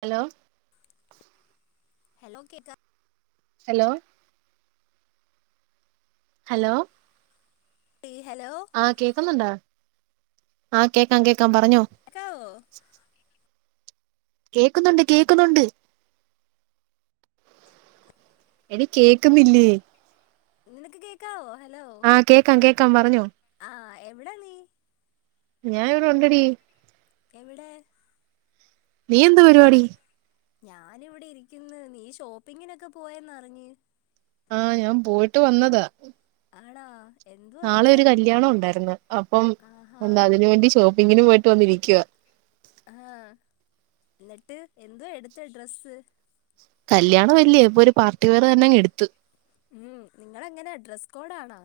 Hello hello കേട്ടാ hello hello ഹല ആഹ കേക്കുന്നുണ്ട ആഹ കേക്കാം കേക്കാം പറഞ്ഞോ കേക്കാവോ കേക്കുന്നുണ്ട് കേക്കുന്നുണ്ട് എനി കേക്കുംല്ലയ നിനക്ക് കേക്കാവോോ ആഹ് കേക്കാം കേക്കാം പറഞ്ഞോ ആഹ് എവിടാ നീ ഞൻ ഇവിടെ ഉണ്ടടി എവിടെ നീ എന്ത് പരിപാടി ഞാനിവിടെ ഇരിക്കുന്നു നീ ഷോപ്പിങ്ങിനൊക്കെ പോയന്ന് അറിഞ്ഞു ആഹ ഞാൻ പോയിട്ട് വന്നതാ ആണാ എന്തോ നാളെ എവിടാ ഒരു കല്യാണം ഉണ്ടായിരുന്നു അപ്പം ആഹാ എന്താ അതിന് വേണ്ടി അെങ്ങനും പോയിട്ട് വന്നിരിക്കുവ ആഹ എന്നിട്ട് എന്താ എടുത്ത ഡ്രസ്സ് കല്യാണം വല്യ ഇപ്പൊ ഒരു പാർട്ടി വെയർ തന്നെ എടുത്തത്ത് ഉം നിങ്ങ എങ്ങനെ ഡ്രസ് കോഡാണോ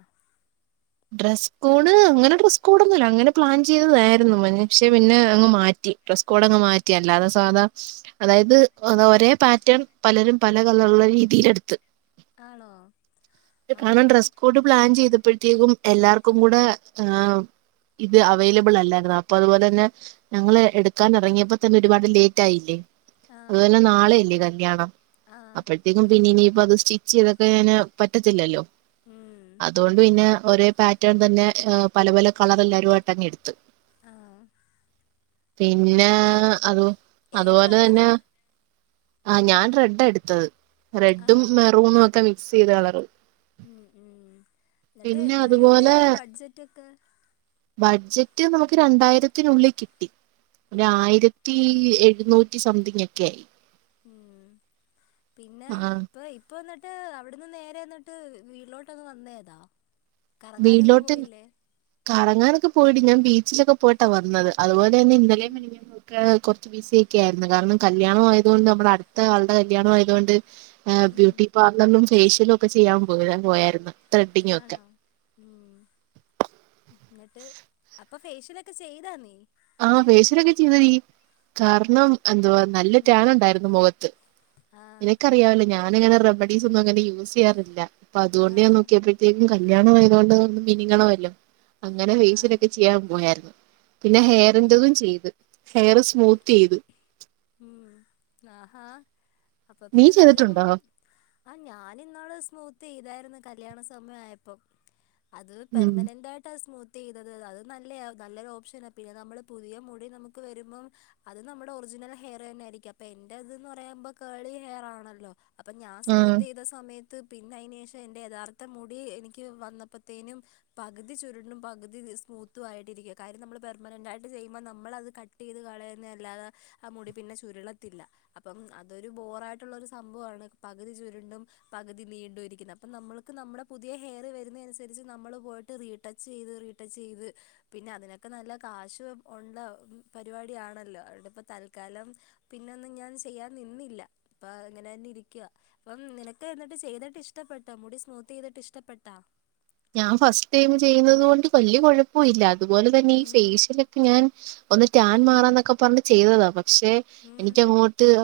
ഡ്രസ്സ് കോഡ് അങ്ങനെ ഡ്രസ്സ് കോഡ് ഒന്നുംല്ല അങ്ങനെ പ്ലാൻ ചെയ്ത ക്ഷേ ഉം പിന്നെ അങ്ങ് മാറ്റി ഡ്രസ് കോഡങ് മാറ്റിയല്ല അത സാധാ അതായത് ഒരേ പാറ്റേൺ പലരും പല കളറ രീതിൽെടുത്ത് ആണോ കാരണം ആഹാ ഡ്രസ് കോഡ് പ്ലാൻ ചെയ്തപ്പോഴത്തേക്കും എല്ലാർക്കും കൂടെ ആ ഇത് അവൈലബിൾ അല്ലായിുന്ന അപ്പൊ അതുപോലെ തന്നെ ഞങ്ങള് എടുക്കാൻ ഇറങ്ങിയപ്പോ തന്നെ ഒരുപാട് ലേറ്റ് ആയില്ലേ ആ അതുപോലന്നെ നാളെയല്ലേ കല്യാണം ആ അപ്പോഴത്തേക്കും പിന്ന ഇനി അപ്പ അത് സ്റ്റിച്ച് ചെയ്തൊക്കെ ഞാന് പറ്റത്തില്ലല്ലോ ഉം അതുകൊണ്ട് പിന്നെ ഒരേ പാറ്റേൺ തന്നെ ഏ പല പല കളർ എല്ലരുുംമായിട്ടങ്ങി എടുത്ത്ു ആ പിന്നെ എന്നിട്ട് അത് ഏത് അതുപോലെ കളറാ തന്നെ ആഹ ഞാൻ റെഡാ എടുത്തത് റെഡും മെറൂണും ഒക്കെ മിക്സ് ചെയ്ത് കളർ ഉ ഉം എന്നിട്ട് എത്ര അതുപോലെ രൂപയായി ബഡ്ജറ്റ് ഒക്കെ ബഡ്ജറ്റ് നമുക്ക് രണ്ടായിരത്തിനുള്ളിൽ കിട്ടി ഒരു ഉം ആയിരത്തി ഇരുന്നൂറ്റി സംതിങ് ഒക്കെ ആയി ഉം പിന്നെ ആഹ് ഇപ്പ ഇപ്പൊന്നാ എന്നട്ട് അവിടന്ന് നേരെ എന്നിട്ട് വീട്ടിലോട്ടങ് വന്നേയ്താ വീട്ടിലോട്ട് കറങ്ങാനൊക്കെ പോയെടി ഞാൻ ബീച്ചിലൊക്കെ പോയിട്ടാ വന്നത് അതുപോലെ തന്നെ ഉം ഇന്നലേം മിനങാന്നു ഒക്കെ കുറ ബിസിയൊക്കെ ആയിരുന്നു കാരണം കല്യാണം ആയതുകൊണ്ട് നമ്മുടെ അടുത്ത ആളുടെ കല്യാണം ആതുകൊണ്ട് ആ ഉം ബ്യൂട്ടി പാർലറിലും ഫേഷ്യലും ഒക്കെ ചെയ്യാൻ പോയാ പോയരുന്നു ത്രെഡിങ്ങും ഒക്കെ ഉ എന്നിട്ട് അപ്പൊ ഫേഷ്യലൊക്കെ ചെയ്താ നീ ആ ഫേഷ്യലൊക്കെ ചെയ്തെടി കാരണം എടി എന്തുവാ നല്ല റ്റാൻ ഉം ഉണ്ടായിരുന്നു മുഖത്ത് ആഹ് നിനക്കറിയാവല്ലോ ഞാനിങ്ങനെ റമെഡീസ് ഒന്നും അങ്ങനെ യൂസ് ചെയ്യാറില്ല അപ്പൊ അതുകൊണ്ട് ഞാൻ ആഹ് നോക്കിയപ്പോഴത്തേക്കും കല്യാണ ആതുകൊണ്ട് ഒന്നു മിനുങ്ങണമല്ലോ അങ്ങനെ ആഹ് ഫേഷ്യലൊക്കെ ചെയ്യാൻ പോയായിരുന്നു ആഹ് ന്റതും ചെയ്ത് ഹെയർ സ്മൂത്ത് ചെയ്ത് ഉം ആഹാ അപ്പൊ നീ പിന്നെ നല്ല ചെയ്തിട്ടുണ്ടോ ആ ഞാൻ ഇന്നാള് സ്മൂത്ത് ചെയ്തായിരുന്നു കല്യാണ സമയായപ്പോ അത് ഉം പെർമനന്റ് ആയിട്ടസ്മൂ ത്ത് ചെയ്തത് അത് നല്ലയാ നല്ലൊരു ഓപ്ഷനാ പിന്നെ നമ്മള് പുതിയ മുടി നമുക്ക് വരുമ്പം അത് നമ്മുടെ ഒറിജിനൽ ഹെയർ തന്നെ ആയിരിക്കും അപ്പൊ എന്റെ അതുന്നു പറയുമ്പോ കേളി ഹെയർ ആണല്ലോ അപ്പൊ ഞാൻ ആഹ് സ്മൂത്ത് ചെയ്ത സമയത്ത് പിന്നെ അതിന് ശേഷം എന്റെ യഥാർത്ഥ മുടി എനിക്ക് വന്നപ്പോത്തേനും പകുതി ചുരുണ്ടും പകുതി സ്മൂത്തും ആയിട്ടിരിക്കുവാ കാര്യം നമ്മൾ പെർമനന്റ് ആയിട്ട് ചെയ്യുമ്പോൾ നമ്മളത് കട്ട് ചെയ്ത് കളയുന്ന അല്ലാതെ ആ മുടി പിന്നെ ചുരുളത്തില്ല അപ്പം അതൊരു ബോറായിട്ടുള്ളൊരു സംഭവമാണ് പകുതി ചുരുണ്ടും പകു പകുതി നീണ്ടും ഇരിക്കുന്നത് അപ്പം നമ്മൾക്ക് നമ്മുടെ പുതിയ ഹെയർ വരുന്നതിനനുസരിച്ച് നമ്മൾ പോയിട്ട് റീടച്ച് ചെയ്ത് ചെയ്ത് പിന്നെ അതിനൊക്കെ നല്ല കാശും ഉള്ള പരിപാടിയണല്ലോ അതോണ്ടിപ്പോ ത ൽക്കാലം പിന്നൊന്നും ഞാൻ ചെയ്യാൻ നിന്നില്ല അപ്പ അതിങ്ങനെ തന്നെ ഇരിക്കുവാ അപ്പം നിനക്ക് എന്നിട്ട് ചെയ്തിട്ട് ഇഷ്ടപ്പെട്ടോ മുടി സ്മൂത്ത്‌ ചെയ്തിട്ട് ഇഷ്ടപ്പെട്ടാ ഞാൻ ഫസ്റ്റ് ടൈം ചെയ്യുന്നത് കൊണ്ട് വല്ല്യ കൊഴപ്പം ഇല്ല അതുപോലെ തന്നെ ഈ ഉം ഫേഷ്യലൊക്കെ ഞാൻ ഒന്ന് ടാൻ ഉം മാറാന്നൊക്കെ പറഞ് ചെയ്തതാ പക്ഷെ ഉം എനിക്ക് അങ്ങോട്ട് അ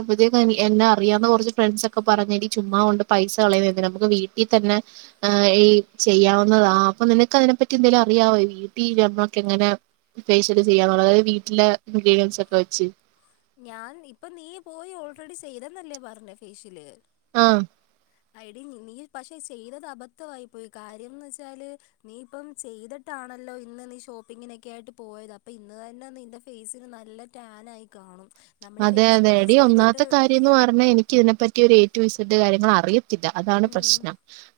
എന്നെ അറിയാവുന്ന കുറച്ച് ഫ്രണ്ട്സ് ഒക്കെ പറഞ്ഞ് എടി ചുമ്മാ കൊണ്ട് പൈസ കളയുന്നത് എന്തിനാ നമുക്ക് വീട്ടിൽ തന്നെ എ ഐ ചെയ്യാവുന്നതാ അപ്പൊ നിനക്ക് അതിനെ പറ്റി എന്തെങ്കിലും അറിയാവോ വീട്ടിൽ നമ്മക്കെ എങ്ങനാ ഫേഷ്യല് ചെയ്യാന്നുള്ളത് അതായത് വീട്ടിലെ ഇൻഗ്രീഡിയൻസ് ഒക്കെ വെച്ച് ഞാൻ ഇപ്പൊ നീ പോയി ഓൾറെഡി ചെയ്തെന്നല്ലേ പറഞ്ഞെ ഫേഷ്യല് ആ എടീ നീ പക്ഷെ ചെയ്തത് അബദ്ധമായി പോയി കാര്യംന്ന് വെച്ചാല് നീ ഇപ്പം ചെയ്തിട്ട ആണല്ലോ ഇന്ന് നീ ഷോപ്പിങ്ങിനൊക്കെ ആയിട്ട് പോയത് അപ്പൊ ഇന്ന് തന്നെ നിന്റെ ഫേസിന് നല്ല ടാൻ ആയി കാണും നമ്മള് അതെ അതെ ഫേഷ്യലൊക്കെ എടി ഒന്നാമത്തെ ചെയ്തിട്ട് കാര്യം എന്ന് പറഞ്ഞാ എനിക്ക് ഇതിനെപ്പറ്റി ഒരു ഏ ടു ഇസഡ് കാര്യങ്ങൾ അറിയ ത്തില്ല അതാണ് ഉം പ്രശ്നം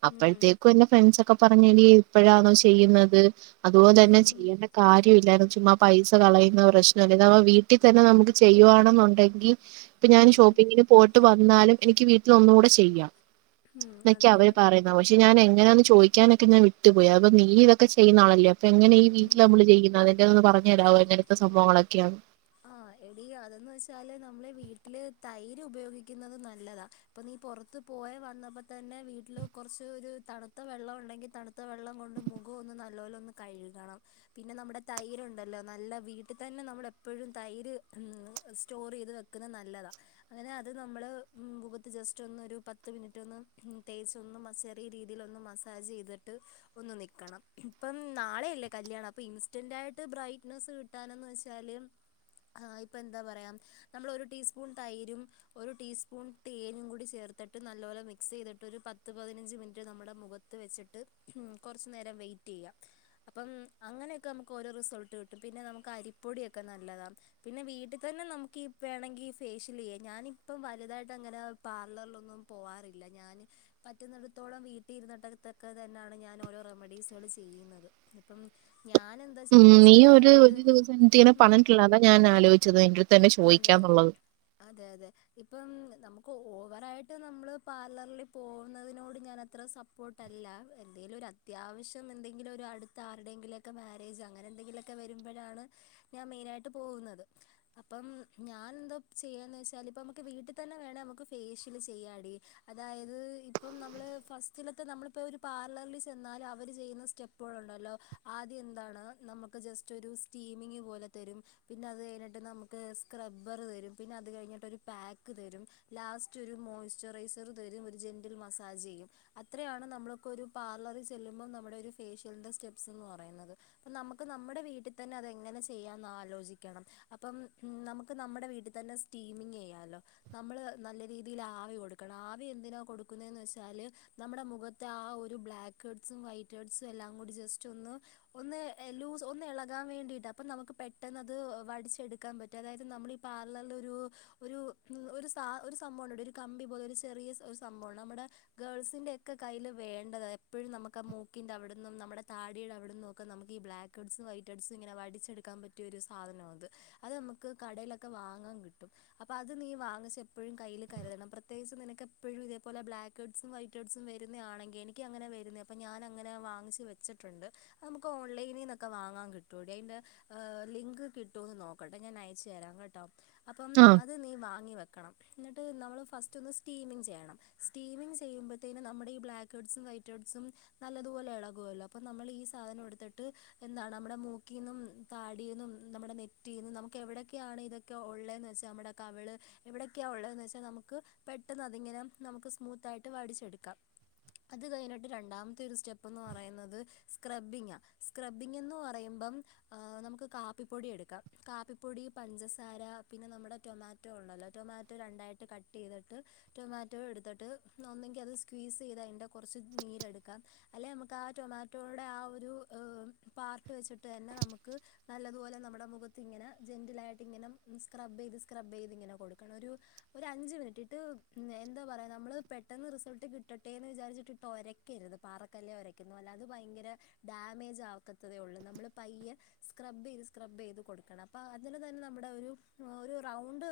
ഉം അപ്പോഴത്തേക്കും എന്റെ ഫ്രണ്ട്സ് ഒക്കെ പറഞ് ഇനി ഇപ്പോഴാണോ ചെയ്യുന്നത് അതുപോലെ തന്നെ ഉം ചെയ്യേണ്ട കാര്യമില്ലായിരുന്നു ചുമ്മാ പൈസ കളയുന്ന പ്രശ്നം പിന്നെമ വീട്ടി തന്നെ നമുക്ക് ചെയ്യുവാണെന്നുണ്ടെങ്കിൽ ഇപ്പൊ ഞാൻ ഉം ഷോപ്പിങ്ങിന് പോയിട്ട് വന്നാലും എനിക്ക് വീട്ടിൽ ഒന്നുകൂടെ ചെയ്യാം ഉം എന്നൊക്കെയ അതെ അവര് അതെ പറയുന്ന പക്ഷെ ഞാൻ എങ്ങനെയാന്ന് ചോദിക്കാനൊക്കെ ഞാൻ വിട്ടുപോയി അപ്പ നീ ഇതൊക്കെ ചെയ്യുന്നാളല്ലേ അപ്പൊ എങ്ങനെ ഈ വീട്ടിൽ ഉം നമ്മള് ചെയ്യുന്നത് അതെന്റെതൊന്ന് പറഞ്ഞു തരാമോ എങ്ങനത്തെ സംഭവങ്ങളൊക്കെയാന്ന് ആഹ് എടി അതെന്ന് വെച്ചാല് നമ്മള് വീട്ടില് തൈര് ഉപയോഗിക്കുന്നത് നല്ലതാ ഇപ്പ നീ പുറത്തുപോ പോയ വന്നപ്പോൾ തന്നെ വീട്ടിൽ കുറച്ച് ഒരു തണുത്ത വെള്ളം ഉണ്ടെങ്കിൽ തണുത്ത വെള്ളം കൊണ്ട് മുഖം ഒന്ന ന നല്ലോലോന്നു കഴുകണം പിന്നെ നമ്മുടെ തൈരു ഉണ്ടല്ലോ നല്ല വീട്ടിൽ തന്നെ നമ്മ എപ്പോഴും തൈര് സ്റ്റോർ ചെയ്ത് വെക്കുന്നത് നല്ലതാ അങ്ങനെ അത് നമ്മൾ മുഖത്ത് ചെ ജസ്റ്റ്‌ ഒന്നൊരു പത്തുമിനിട്ടൊന്നു തേച്ചു ചെറിയ രീതിയിലൊന്നു മസാജ് ചെയ്തിട്ട് ഒന്ന് നിൽക്കണം ഇപ്പം നാളെയല്ലേ കല്യാണം അപ്പം ഇൻസ്റ്റന്റായിട്ട് ബ്രൈറ്റ്നെസ്സ് കിട്ടാനെന്ന് വെച്ചാൽ [unintelligible] ആ ഇപ്പം എന്താ പറയാ നമ്മൾ ഒരു ടീസ്പൂൺ തൈരും ഒരു ടീസ്പൂൺ തേനും കൂടി ചേർത്തിട്ട് നല്ലപോലെ മിക്സ് ചെയ്തിട്ട് പത്ത് പതിനഞ്ച് മിനിറ്റ് നമ്മുടെ മുഖത്ത് വെച്ചിട്ട് കുറച്ച് നേരം വെയിറ്റ് ചെയ്യും അപ്പം അങ്ങനെയൊക്കെ നമുക്ക് ഓരോ റിസൾട്ട് കിട്ടും പിന്നെ നമുക്ക് അരിപ്പൊടിയൊക്കെ ഒക്കെ നല്ലതാണ് പിന്നെ വീട്ടിൽ തന്നെ നമുക്ക് ഈ വേണമെങ്കിൽ ഈ ഫേഷ്യൽ ചെയ്യാം ഞാനിപ്പം വലുതായിട്ട് അങ്ങനെ പാർലറിലൊന്നും പോകാറില്ല ഞാന് പറ്റുന്നിടത്തോളം വീട്ടിൽ ഇരുന്നിട്ടെക്കെ തന്നെയാണ് ഞാൻ റെമഡീസുകള് ചെയ്യുന്നത് ഇപ്പം ഞാൻ എന്താ ഉം ചെയ്യുന്നത് നീ വെച്ചാൽ ഒരു ഒരു ദിവസം എന്തി- ഉം പറഞ്ഞിട്ടുള്ള അതാ ഞാൻ ആലോചിച്ചത് അന്റെറടുത്ത് തന്നെ അതെ ചോദിക്കാന്നുള്ളത് അതെ അതെ ഇപ്പം നമുക്ക് ഓവറായിട്ട് നമ്മള് പാർലറിൽ പോകുന്നതിനോട് ഞാൻ അത്ര സപ്പോർട്ട് അല്ല എന്തെങ്കലും ഒരു അത്യാവശ്യം എന്തെങ്കിലും ഒരു അടുത്ത ആരുടെയെങ്കിലുമൊക്കെ മാരേജ് അങ്ങനെ എന്തെങ്കിലുമൊക്കെ വരുമ്പോഴാണ് ഞാൻ മെയിൻ ആയിട്ട് പോകുന്നത് അപ്പം ഞാൻ എന്താ ചെയ്യാന്ന് വെച്ചാല് ഇപ്പ നമ്മുക്ക് വീട്ടിൽ തന്നെ വേണ നമുക്ക് ഫേഷ്യൽ ചെയ്യാടി അതായത് ഇപ്പം നമ്മള് ഫസ്റ്റിലൊക്കെ ഒരു പാർലറിൽ ചെന്നാൽ അവർ ചെയ്യുന്ന സ്റ്റെപ്പുകൾ ഉണ്ടല്ലോ ആദ്യം എന്താണ് നമുക്ക് ജസ്റ്റ് ഒരു സ്റ്റീമിംങ്ങും പോലെ തരും പിന്നെ അത് കഴിഞ്ഞിട്ട് നമുക്ക് സ്ക്രബ്ബർ തരും പിന്നെ അത് കഴിഞ്ഞിട്ട് ഒരു പാക്ക് തരും ലാസ്റ്റ് ഒരു മോയ്സ്ചറൈസർ തരും ഒരു ജെന്റിൽ മസാജ് ചെയ്യും അത്രയാണ് നമ്മളക്ക ഒരു പാർള- ലറിൽ ചെല്ലുമ്പോൾ ഒരു ഫോഷ്യലിന്റെ സ്റ്റെപ്പ് എന്ന് പറയുന്നത് നമുക്ക് നമ്മുടെ വീട്ടിൽ തന്നെ എങ്ങനെ ചെയ്യാം ചെയ്യാമന്ന് ആലോചിക്കണം അപ്പം നമുക്ക് നമ്മുടെ വീട്ടിൽ തന്നെ സ്റ്റീമിങ് ചെയ്യാമല്ലോ നമ്മൾ നല്ല രീതിയിൽ ആവി കൊടുക്കണം ആവി എന്തിനാ കൊടുക്കുന്നതെന്ന് വെച്ചാല് നമ്മുടെ മുഖത്തെ ആ ഒരു ബ്ലാക്ക് ബാക് ഹെസ്സും വൈയ്റ്റ് ഹെസ്സും എല്ലാം കൂടി ജെസ്റ്റ് ഒന്ന് ഇളകാൻ വേണ്ടിയാണ് അപ്പം നമുക്ക് പെട്ടെന്ന് അത് വടിച്ചെടുക്കാൻ പറ്റും അതായത് നമ്മൾ ഈ പാർലറിൽ ഒരു ഒരു ഒരു ആ ഒരു സംഭവം ഉണ്ട് ടി ഒരു കമ്പി പോലെ ഒരു ചെറിയ ഒരു സംഭവമാണ് നമ്മുടെ ഗേൾസിൻന്റെറെ ഒക്കെ കൈയ്യിൽ വേണ്ടതായ എപ്പോഴും നമുക്ക് ആ മൂക്കിന്റെ അവിട നിന്നും നമ്മ താടിടെ അവിടെ നിന്ന ഒക്കെ നമുക് ഈ ബ്ലക്ക് ഹെഡ്സ വൈറ്റ്ഹെഡ്സ്റ്റുംഇങ്ങന വാടിച്ചെ എടുക്കാൻ പറ്റിയ ഒരു സാധന അത് നമുക്ക് കടൊലൊക്കെ വാങ്ങാൻ കിട്ടും അപ്പം അത് നീ വാങ്ങിച്ച എപ്പോഴും കയ്യിൽ കരുതണം പ്രത്യേകിച്ച് നിനക്ക് എപ്പോഴും ഇതേ പേലെ ബ്ലക്ക് ഹെഡ്സും വൈ ഹർഡ്സും വരുന്നയാണെങ്കിൽ എനിക്കങ്ങനെ വരുന്നയാ അപ്പൊ ഞാൻ അങ്ങനെ വാങ്ങിച്ചച്ച് വച്ചിട്ടുണ്ട് നമുക്ക് ഓൺലൈനിൽ നിന്നൊക്കെ വാങ്ങാൻ കിട്ടൂടി അതിന്റെ ആ ലിങ്ക് കിട്ടുമന്ന് നോക്കട്ടെ ഞാൻ അയച്ചു തരാം കേട്ടോ അപ്പം ആഹ് അത് നീ വാങ്ങി വെക്ക- [unintelligible] നമ്മൾ ഫസ്റ്റ് ഒന്ന് സ്റ്റീമിങ് ചെയ്യണം സ്റ്റീമിങ് ചെയ്യുമ്പോഴത്തേന് നമ്മുടെ ഈ ബ്ലാക്ക് ഹെഡ്സും വൈറ്റ് ഹെഡ്സും നല്ലതുപോലെ ഇളകുവല്ലോ അപ്പൊ നമ്മൾ ഈ സാധനം എടുത്തിട്ട് എന്താണ് നമ്മുടെ മൂക്കിൽ നിന്നും താടിന്നും നമ്മുടെ നെറ്റിൽ നിന്ന് നമുക്ക് എവിടെയൊക്കെയാണ് ഇതൊക്കെള്ളത്തന്ന് വെച്ചാൽ നമ്മുടെ കവള് എവിടെയൊക്കെയ ള്ള വെച്ചാൽ നമുക്ക് പെട്ടെന്ന് അതിങ്ങനെ നമുക്ക് സ്മൂത്ത് ആയിട്ട് വടിച്ചെടുക്കാം അത് കഴിഞ്ഞിട്ട് രണ്ടാമത്തെ ഒരു സ്റ്റെപ്പ്ന്ന് പറയുന്നത് സ്ക്രബിങ് സ്ക്രബ്ബിങ് എന്ന് പറയുമ്പം [unintelligible] നമക്ക് കാപ്പിപ്പൊടി എടുക്കാം കാപ്പിപ്പൊടി പഞ്ചസാര പിന്നെ നമ്മുടെ ടൊമാറ്റോ ഉണ്ടല്ലോ ടൊമാറ്റോ രണ്ട് ആയിട്ട് കട്ട് ചെയ്ട്ട് റ്റോമാറ്റോ എടുത്തിട്ട് ഒന്നുങ്കി അത് സ്ക്വീസ് ചെയ്ത്തി കുറച്ച് നീരു അല്ലെങ്ക നമുക്ക് ആ ടൊമാറ്റോയുടെ ആ പാർട്ട് വെച്ചിട്ട് തന്നെ നമു നല്ലതുപോലെ നമ്മുടെ മുഖത്തിങ്ങനെ ജെന്റിലായിട്ട് ഇനെ സ്ക്രബ് ചെയ്ത് സ്ക്രബ് ചെയ്തിണ്ടനെ കൊടുക്കണം ഒരു അഞ്ച് മിനിറ്റ് ഇട്ടിട്ട് എന്താ പറച്ച പെട്ടന് റിസൾട്ട കിട്ടട്ടെ എന്ന് വിചരിച്ച് ഇട്ട് ഒര- ഒരയ്ക്കരുത് പാറക്കല്ലെ ഒരക്കുന്ന പോലെ അല്ല അത് ഭയങ്കര ഡാമേജ് ആക്കത്തതേ ഉള്ളൂ നമ്മള് പയ്യെ സ്ക്രബ് ചെയ്ത് സ്ക്രബ്ബ് ചെയ്ത് കൊടുക്കണം അപ്പോൾ അതിന് തന്നെ നമ്മുടെ ഒരു ഒരു റൗണ്ട്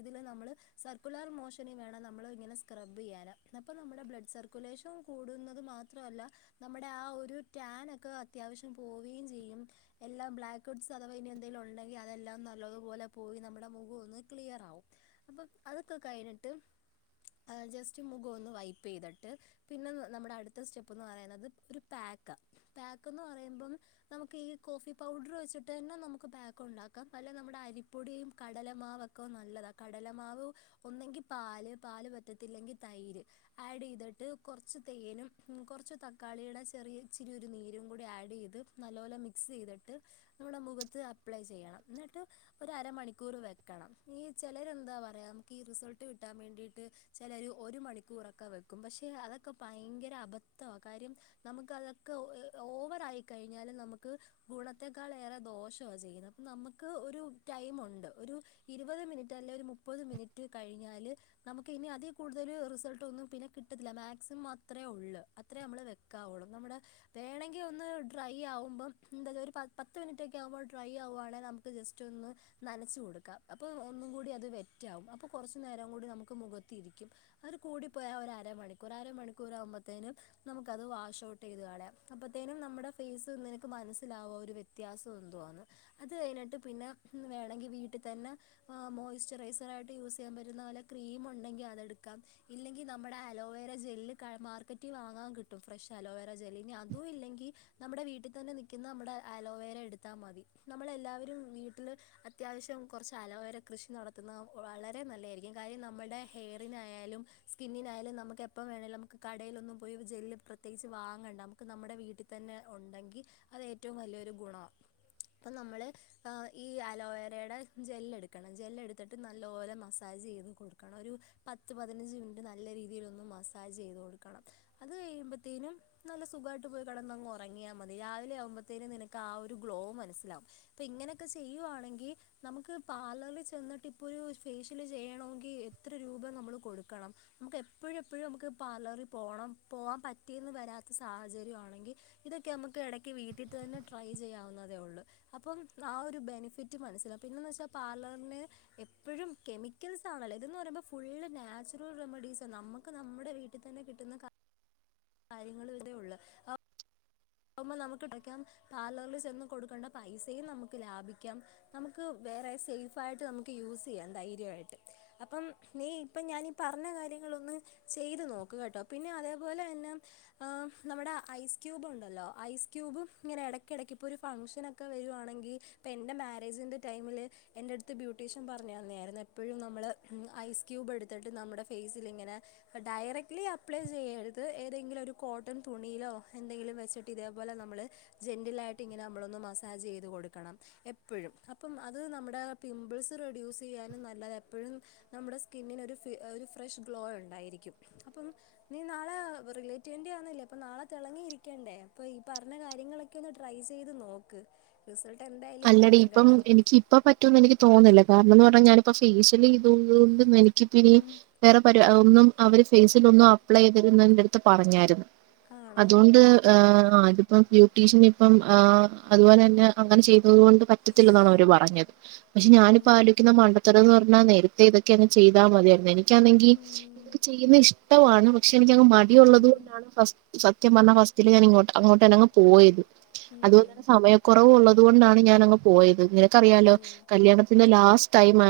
ഇതിൽ നമ്മൾ സർക്കുലർ മോഷന് വേണം നമ്മൾ ഇങ്ങനെ സ്ക്രബ് ചെയ്യാൻ അപ്പ നമ്മുടെ ബ്ലഡ് സർക്കുലേഷൻ കൂടും മാത്രല്ല നമ്മുടെ ആ ഒരു ട, ൻ ഒക്കെ അത്യാവശ്യം പോവുകയും ചെയ്യും എല്ലാം ബ്ലാക്ക് ഹഡ്സ് അഥവാ ഇനി എന്തെങ്കിലും ഉണ്ടെങ്കിൽ അതെല്ലാം നല്ലതുപലെ പോയി നമ്മുടെ മുഖം ഒന്ന് ക്ലിയറാകും അപ്പൊ അതൊക്കെ കഴിഞ്ഞിട്ട് ജെസ്റ്റ് മുഖം ഒന്ന് വെയ്പ്പ് ചെയ്തിട്ട് പിന്നെ നമ്മടെ അടുത്ത സ്‌റ്റപ്പ് എന്ന് പറയുന്നത് ഒരു പാക് ക്കാ പാക്ക് എന്ന് പറയുമ്പം നമുക്ക് ഏ- കോഫി പൗഡർ വെച്ചിട്ട് തന്നെ നമുക്ക് പാക്ക് ഉണ്ടാക്കാം അല്ല നമ്മുടെ അരിപ്പൊടിയും കടലമാവെക്കെ നല്ല കടല മാവ് ഒന്നെങ്കിൽ പാല് പാല് പറ്റത്തില്ലെങ്കിൽ തൈര് ആഡ് ചെയ്തിട്ട് കുറച്ച് തേനും കുറച്ച് തക്കാളിയുടെ ചെറിയ ഇച്ചിരി ഒരു നീരും ആഡ് ചെയ്ത് നല്ലോണം മിക്സ് ിക് ചെയ്തിട്ട് നമ്മുടെ മുഖത്ത് അപ്ലൈ ചെയ്യണം എന്നിട്ട് ഒരരമണിക്കൂർ വെക്കണം ഈ ചിലരെന്താ പറയാ നമുക്ക് ഈ റിസൾട്ട് കിട്ടാൻ വേണ്ടിട്ട് ചിലര് ഒരു മണിക്കൂറൊക്കെ വെക്കും പക്ഷെ ഒക്കെ ഭയങ്കര അബദ്ധ. കാര്യം നമുക്ക് അതൊക്കെ ഓവറ് ആയി കഴിഞ്ഞാലും നമുക്ക് ഗുണത്തെക്കാൾ ഏറെ ദോഷ ചെയ്യുന്ന്. നമുക്ക് ഒരു ടൈമുണ്ട് ഒരു ഇരുപത് ഇരുപത് മിനിറ്റ് അല്ലെങ്കി മുപ്പത് മിനിറ്റ് കഴിഞ്ഞാല് നമുക്ക് ഇനി അതിൽ കൂടുൽ റിസൾട്ട് ഒന്നും പിന്നെ കിട്ടത്തില്ല മാക്സിമം അത്രയേ ഉള്ളൂ അത്രയേ നമ്മൾ വെക്കാവൊള്ളൂ. നമ്മുടെ വേണൊങ്കി ഒന്ന് ഡ്രൈ ആവുമ്പം എന്താങ്കി ഒരു പത്ത് മിനിറ്റൊക്കെ ആകുമ്പോ ഡ്രൈ ആകുവാണേൽ നമുക്ക് ജസ്റ്റ്‌ ഒന്ന് നനച്ച് കൊടുക്കാം അപ്പൊ ഒന്നും കൂടി അത് വെറ്റാകും. അപ്പൊ കൊറച്ച് നേരം കൂടി നമുക്ക് മുഖത്തിരിക്കും. അങ്ങനെ കൂടി പ്പോയ അര മണിക്കൂറ് അര മണിക്കൂറ് ആവുമ്പത്തെനും നമുക്ക് അത് വാഷ്ഔട്ട് ചെയ്ത് കളയാം. അപ്പത്തേനും നമ്മടെ ഫേസ് മനസ്സിലാവും ഒരു വ്യത്യാസം എന്തുവാന്ന് അത് കഴിഞ്ഞിട്ട് പിന്നെ വേണെങ്കി വീട്ടിൽ തന്നെ മോയ്സ്ചറൈസർ ആയിട്ട് യൂസ് ചെയ്യാൻ പറ്റുന്ന പോലെ ക്രീം ഉണ്ടെങ്കിൽ അത് എടുക്കാം ഇല്ലെങ്കിൽ നമ്മുടെ അലോവര ജെല്ല്‌ മാർക്കറ്റിൽ വാങ്ങാൻ കിട്ടും ഫ്രഷ് അലോവറ ജെൽ. അതും ഇല്ലെങ്കി നമ്മുടെ വീട്ടി തന്നെ നിക്കുന്ന നമ്മടെ അലോവേര എടുത്താൽ മതി നമ്മള് എല്ലാവരും വീട്ടിൽ അത്യാവശ്യം കൊറച്ച് അലോ അലോവര കൃഷി നടത്തുന്നത് വളരെ നല്ലതായിരിക്കും. കാര്യം നമ്മുടെ ഹെയറിനായാലും സ്കിന്നിനായാലും നമ്മു നമുക്ക് എപ്പം വേണെലും നമുക്ക് കടയിലൊന്നും പോയി ജെല്ല് പ്രത്യേകിച്ച് വാങ്ങണ്ട നമുക്ക് നമ്മുടെ വീട്ടിതന്നെ ഉണ്ടെങ്കി അത് ഏറ്റവും വലിയൊരു ഗുണ അപ്പം നമ്മള് ഈ അലോവരയുടെ ജെല്ല്‌ എടുക്കണം ജെല്ല എടുത്തിട്ട് നല്ലപോലെ മസ്സാജ് മസ്സാജ് ചെയ്ത് കൊട്ക്കണം. ഒരു പത്ത് പതിനഞ്ച് മിനുട്ട് നല്ല രീതിയിലൊന്ന് മസ്സാജ് ചെയ്ത് കൊടുക്കണം. അത് കഴിഞ്ഞ് കഴിയുമ്പത്തേനും നല്ല സുഖമായിട്ട് പോയി കടന്നങ്ങ് ഉറങ്ങിയാ മതി രാവിലെ ആവുമ്പഴത്തേനും നിനക്ക് ആ ഒരു ഗ്ലോ മനസ്സിലാവും. ഇപ്പൊ ഇങ്ങനെയൊക്കെ ചെയ്യുവാണെങ്കിൽ നമുക്ക് പാർലറിൽ ചെന്നിട്ട് ഇപ്പോ ഒരു ഫേഷ്യൽ ചെയ്യണോങ്കി എത്ര രൂപ നമ്മള് കൊടുക്കണം നമുക്ക് എപ്പോഴും എപ്പഴും എപ്പഴും നമുക്ക് പാർലറിൽ പോണം പോവാൻ പറ്റിയെന്ന് വരാത്ത സാഹചര്യമാണെങ്കിൽ ഇതൊക്കെ നമുക്ക് ഇടക്ക് വീട്ടി തന്നെ ട്രൈ ചെയ്യാവുന്നതേ ഉള്ളു. അപ്പം ആ ഒരു ബെനിഫിറ്റ് മനസ്സിലകും. പിന്നന്ന് വെച്ചാ പാർലറിന് എപ്പോഴും കെമിക്കൽസ് ആണല്ലോ ഇതെന്ന് പറയുമ്പോൾ ഫുള്ള് നാച്ചുറൽ റെമഡീസ് നമ്മ നമുക്ക് നമ്മുടെ വീട്ടിൽ തന്നെ കിട്ടുന്ന [inaudible] കാര്യങ്ങള് ഇതേ ഉള്ളൂ ഇതാകുമ്പോ നമുക്ക് ഇടക്ക് പാർലറിൽ ചെന്ന് കൊടുക്കേണ്ട പൈസയും നമുക്ക് ലാഭിക്കാം നമുക്ക് [unintelligible] സേഫായിട്ട് നമുക്ക് യൂസ് ചെയ്യാം ധൈര്യമായിട്ട്. അപ്പം നീ ഇപ്പം ഞാനീ പറഞ്ഞ കാര്യങ്ങളൊ ന്ന് ചെയ്ത് നോക്ക്‌ കെട്ടോ. പിന്നെ അതേപോലെ തന്നെ നമ്മുടെ ഐസ്ക്യൂബ് ണ്ടല്ലോ. ഐസ് ക്യൂബും ഇങ്ങനെ ഇടയ്ക്കിടയ്ക്ക് ഇപ്പോ ഒരു ഫങ്ഷനൊക്കെ വരുവാണെങ്കിൽ ഇപ്പൊ എന്റെ മരേജിന്റെ ടൈം മുന്നേ എന്റടുത്തു ബ്യൂട്ടീഷ്യൻ പറഞ്ഞ് തന്നയായിരുന്നു എപ്പോഴും നമ്മള് ഐസ്ക്യൂബ് എടുത്തിട്ട് നമ്മടെ ഫേസില് ലിങ്ങനെ ഡയറക്ട്ലി അപ്ലൈ ചെയ്യരുത് ഏതെങ്കിലും ഒരു കോട്ടൺ തുണിയിലോ എന്തെങ്കിലും വെച്ച് [unintelligible] ഇതേ പോലെ നമ്മള് ജന്റില് ആയിട്ട് ഇങ്ങനെ മസ്സാജ് ചെയ്ത് കൊട്ക്കണം എപ്പഴും. അപ്പം അത് നമ്മുടെ പിമ്പ്ൾസ് റെഡ്യൂസ് ചെയ്യാനും നല്ലതാ. എപ്പഴും നമ്മുടെ സ്കിന്നിനൊരു ഒരു ഫ്രഷ് ഗ്ലോ എപ്പോഴും ഉണ്ടായിരിക്കും. അപ്പം നീ നാളെ റിലേറ്റീവിന്റെയാന്നല്ലേ അപ്പം നാളെ തിളങ്ങി നിക്കണ്ടേ ഇപ്പൊ ഈ പറഞ്ഞ കാര്യങ്ങളൊക്കെ ഒന്ന് ട്രൈ ചെയ്ത് നോക്ക് റിസൾട്ട് എന്തായാലും അല്ലടി കിട്ടും ഇപ്പം കേട്ടോ എനിക്ക് ഇപ്പൊ പറ്റുംന്ന് എനിക്ക് തോന്നുന്നില്ല കാരണം എന്ന് പറഞ്ഞാൽ ഞാനിപ്പോ ഫേഷ്യ [unintelligible] എനിക്ക് ഇപ്പൊ ഇനി ഉം. വേറെ പരിപാടി ഒന്നും അവര് ഫേസില് ഒന്നും അപ്ലൈ ചെയ്യരുതെന്ന് എന്റടുത് പറഞ്ഞായിരുന്നു ആണോ അതുകൊണ്ട് ഏഹ് ആഹ് അതിപ്പം ബ്യൂട്ടീഷ്യൻ ഇപ്പം ആഹ് അതുപോലെ തന്നെ അങ്ങനെ ചെയ്തത് കൊണ്ട് പറ്റത്തില്ലെന്നാണ് അവര് പറഞ്ഞത് പക്ഷെ ഞാൻ ഇപ്പൊ ഉം. ആലോയ്ക്കുന്ന മണ്ടത്തരം ന്ന് പറഞ്ഞ ന്നാ നേരത്തെ ഇതൊക്കെ അങ്ങ് ചെയ്താൽ മതിയായിരുന്നു. എനിക്കാണെങ്കി ഉം. ഇക്ക് ചെയ്യുന്നുന്നത് ഇഷ്ടമാണ് പക്ഷേ എനിക്കങ്ങ് മടിയുള്ളത് ഉം. കൊണ്ടാണ് ഫസ്റ്റ് സത്യം പറഞ്ഞ ഫസ്റ്റില് ഞാൻ ഇങ്ങോട്ട് അങ്ങോട്ടന്നങ്ങ് പോയത് അതുപോലെ ഉം. തന്നെ സമയക്കുറവ് ഉള്ളത് കൊണ്ടാണ് ഞാനങ്ങ് പോയത് നിനക്ക് അറിയാലോ ഉം. കല്യാണത്തിന്റെ ലാസ്റ്റ് ടൈം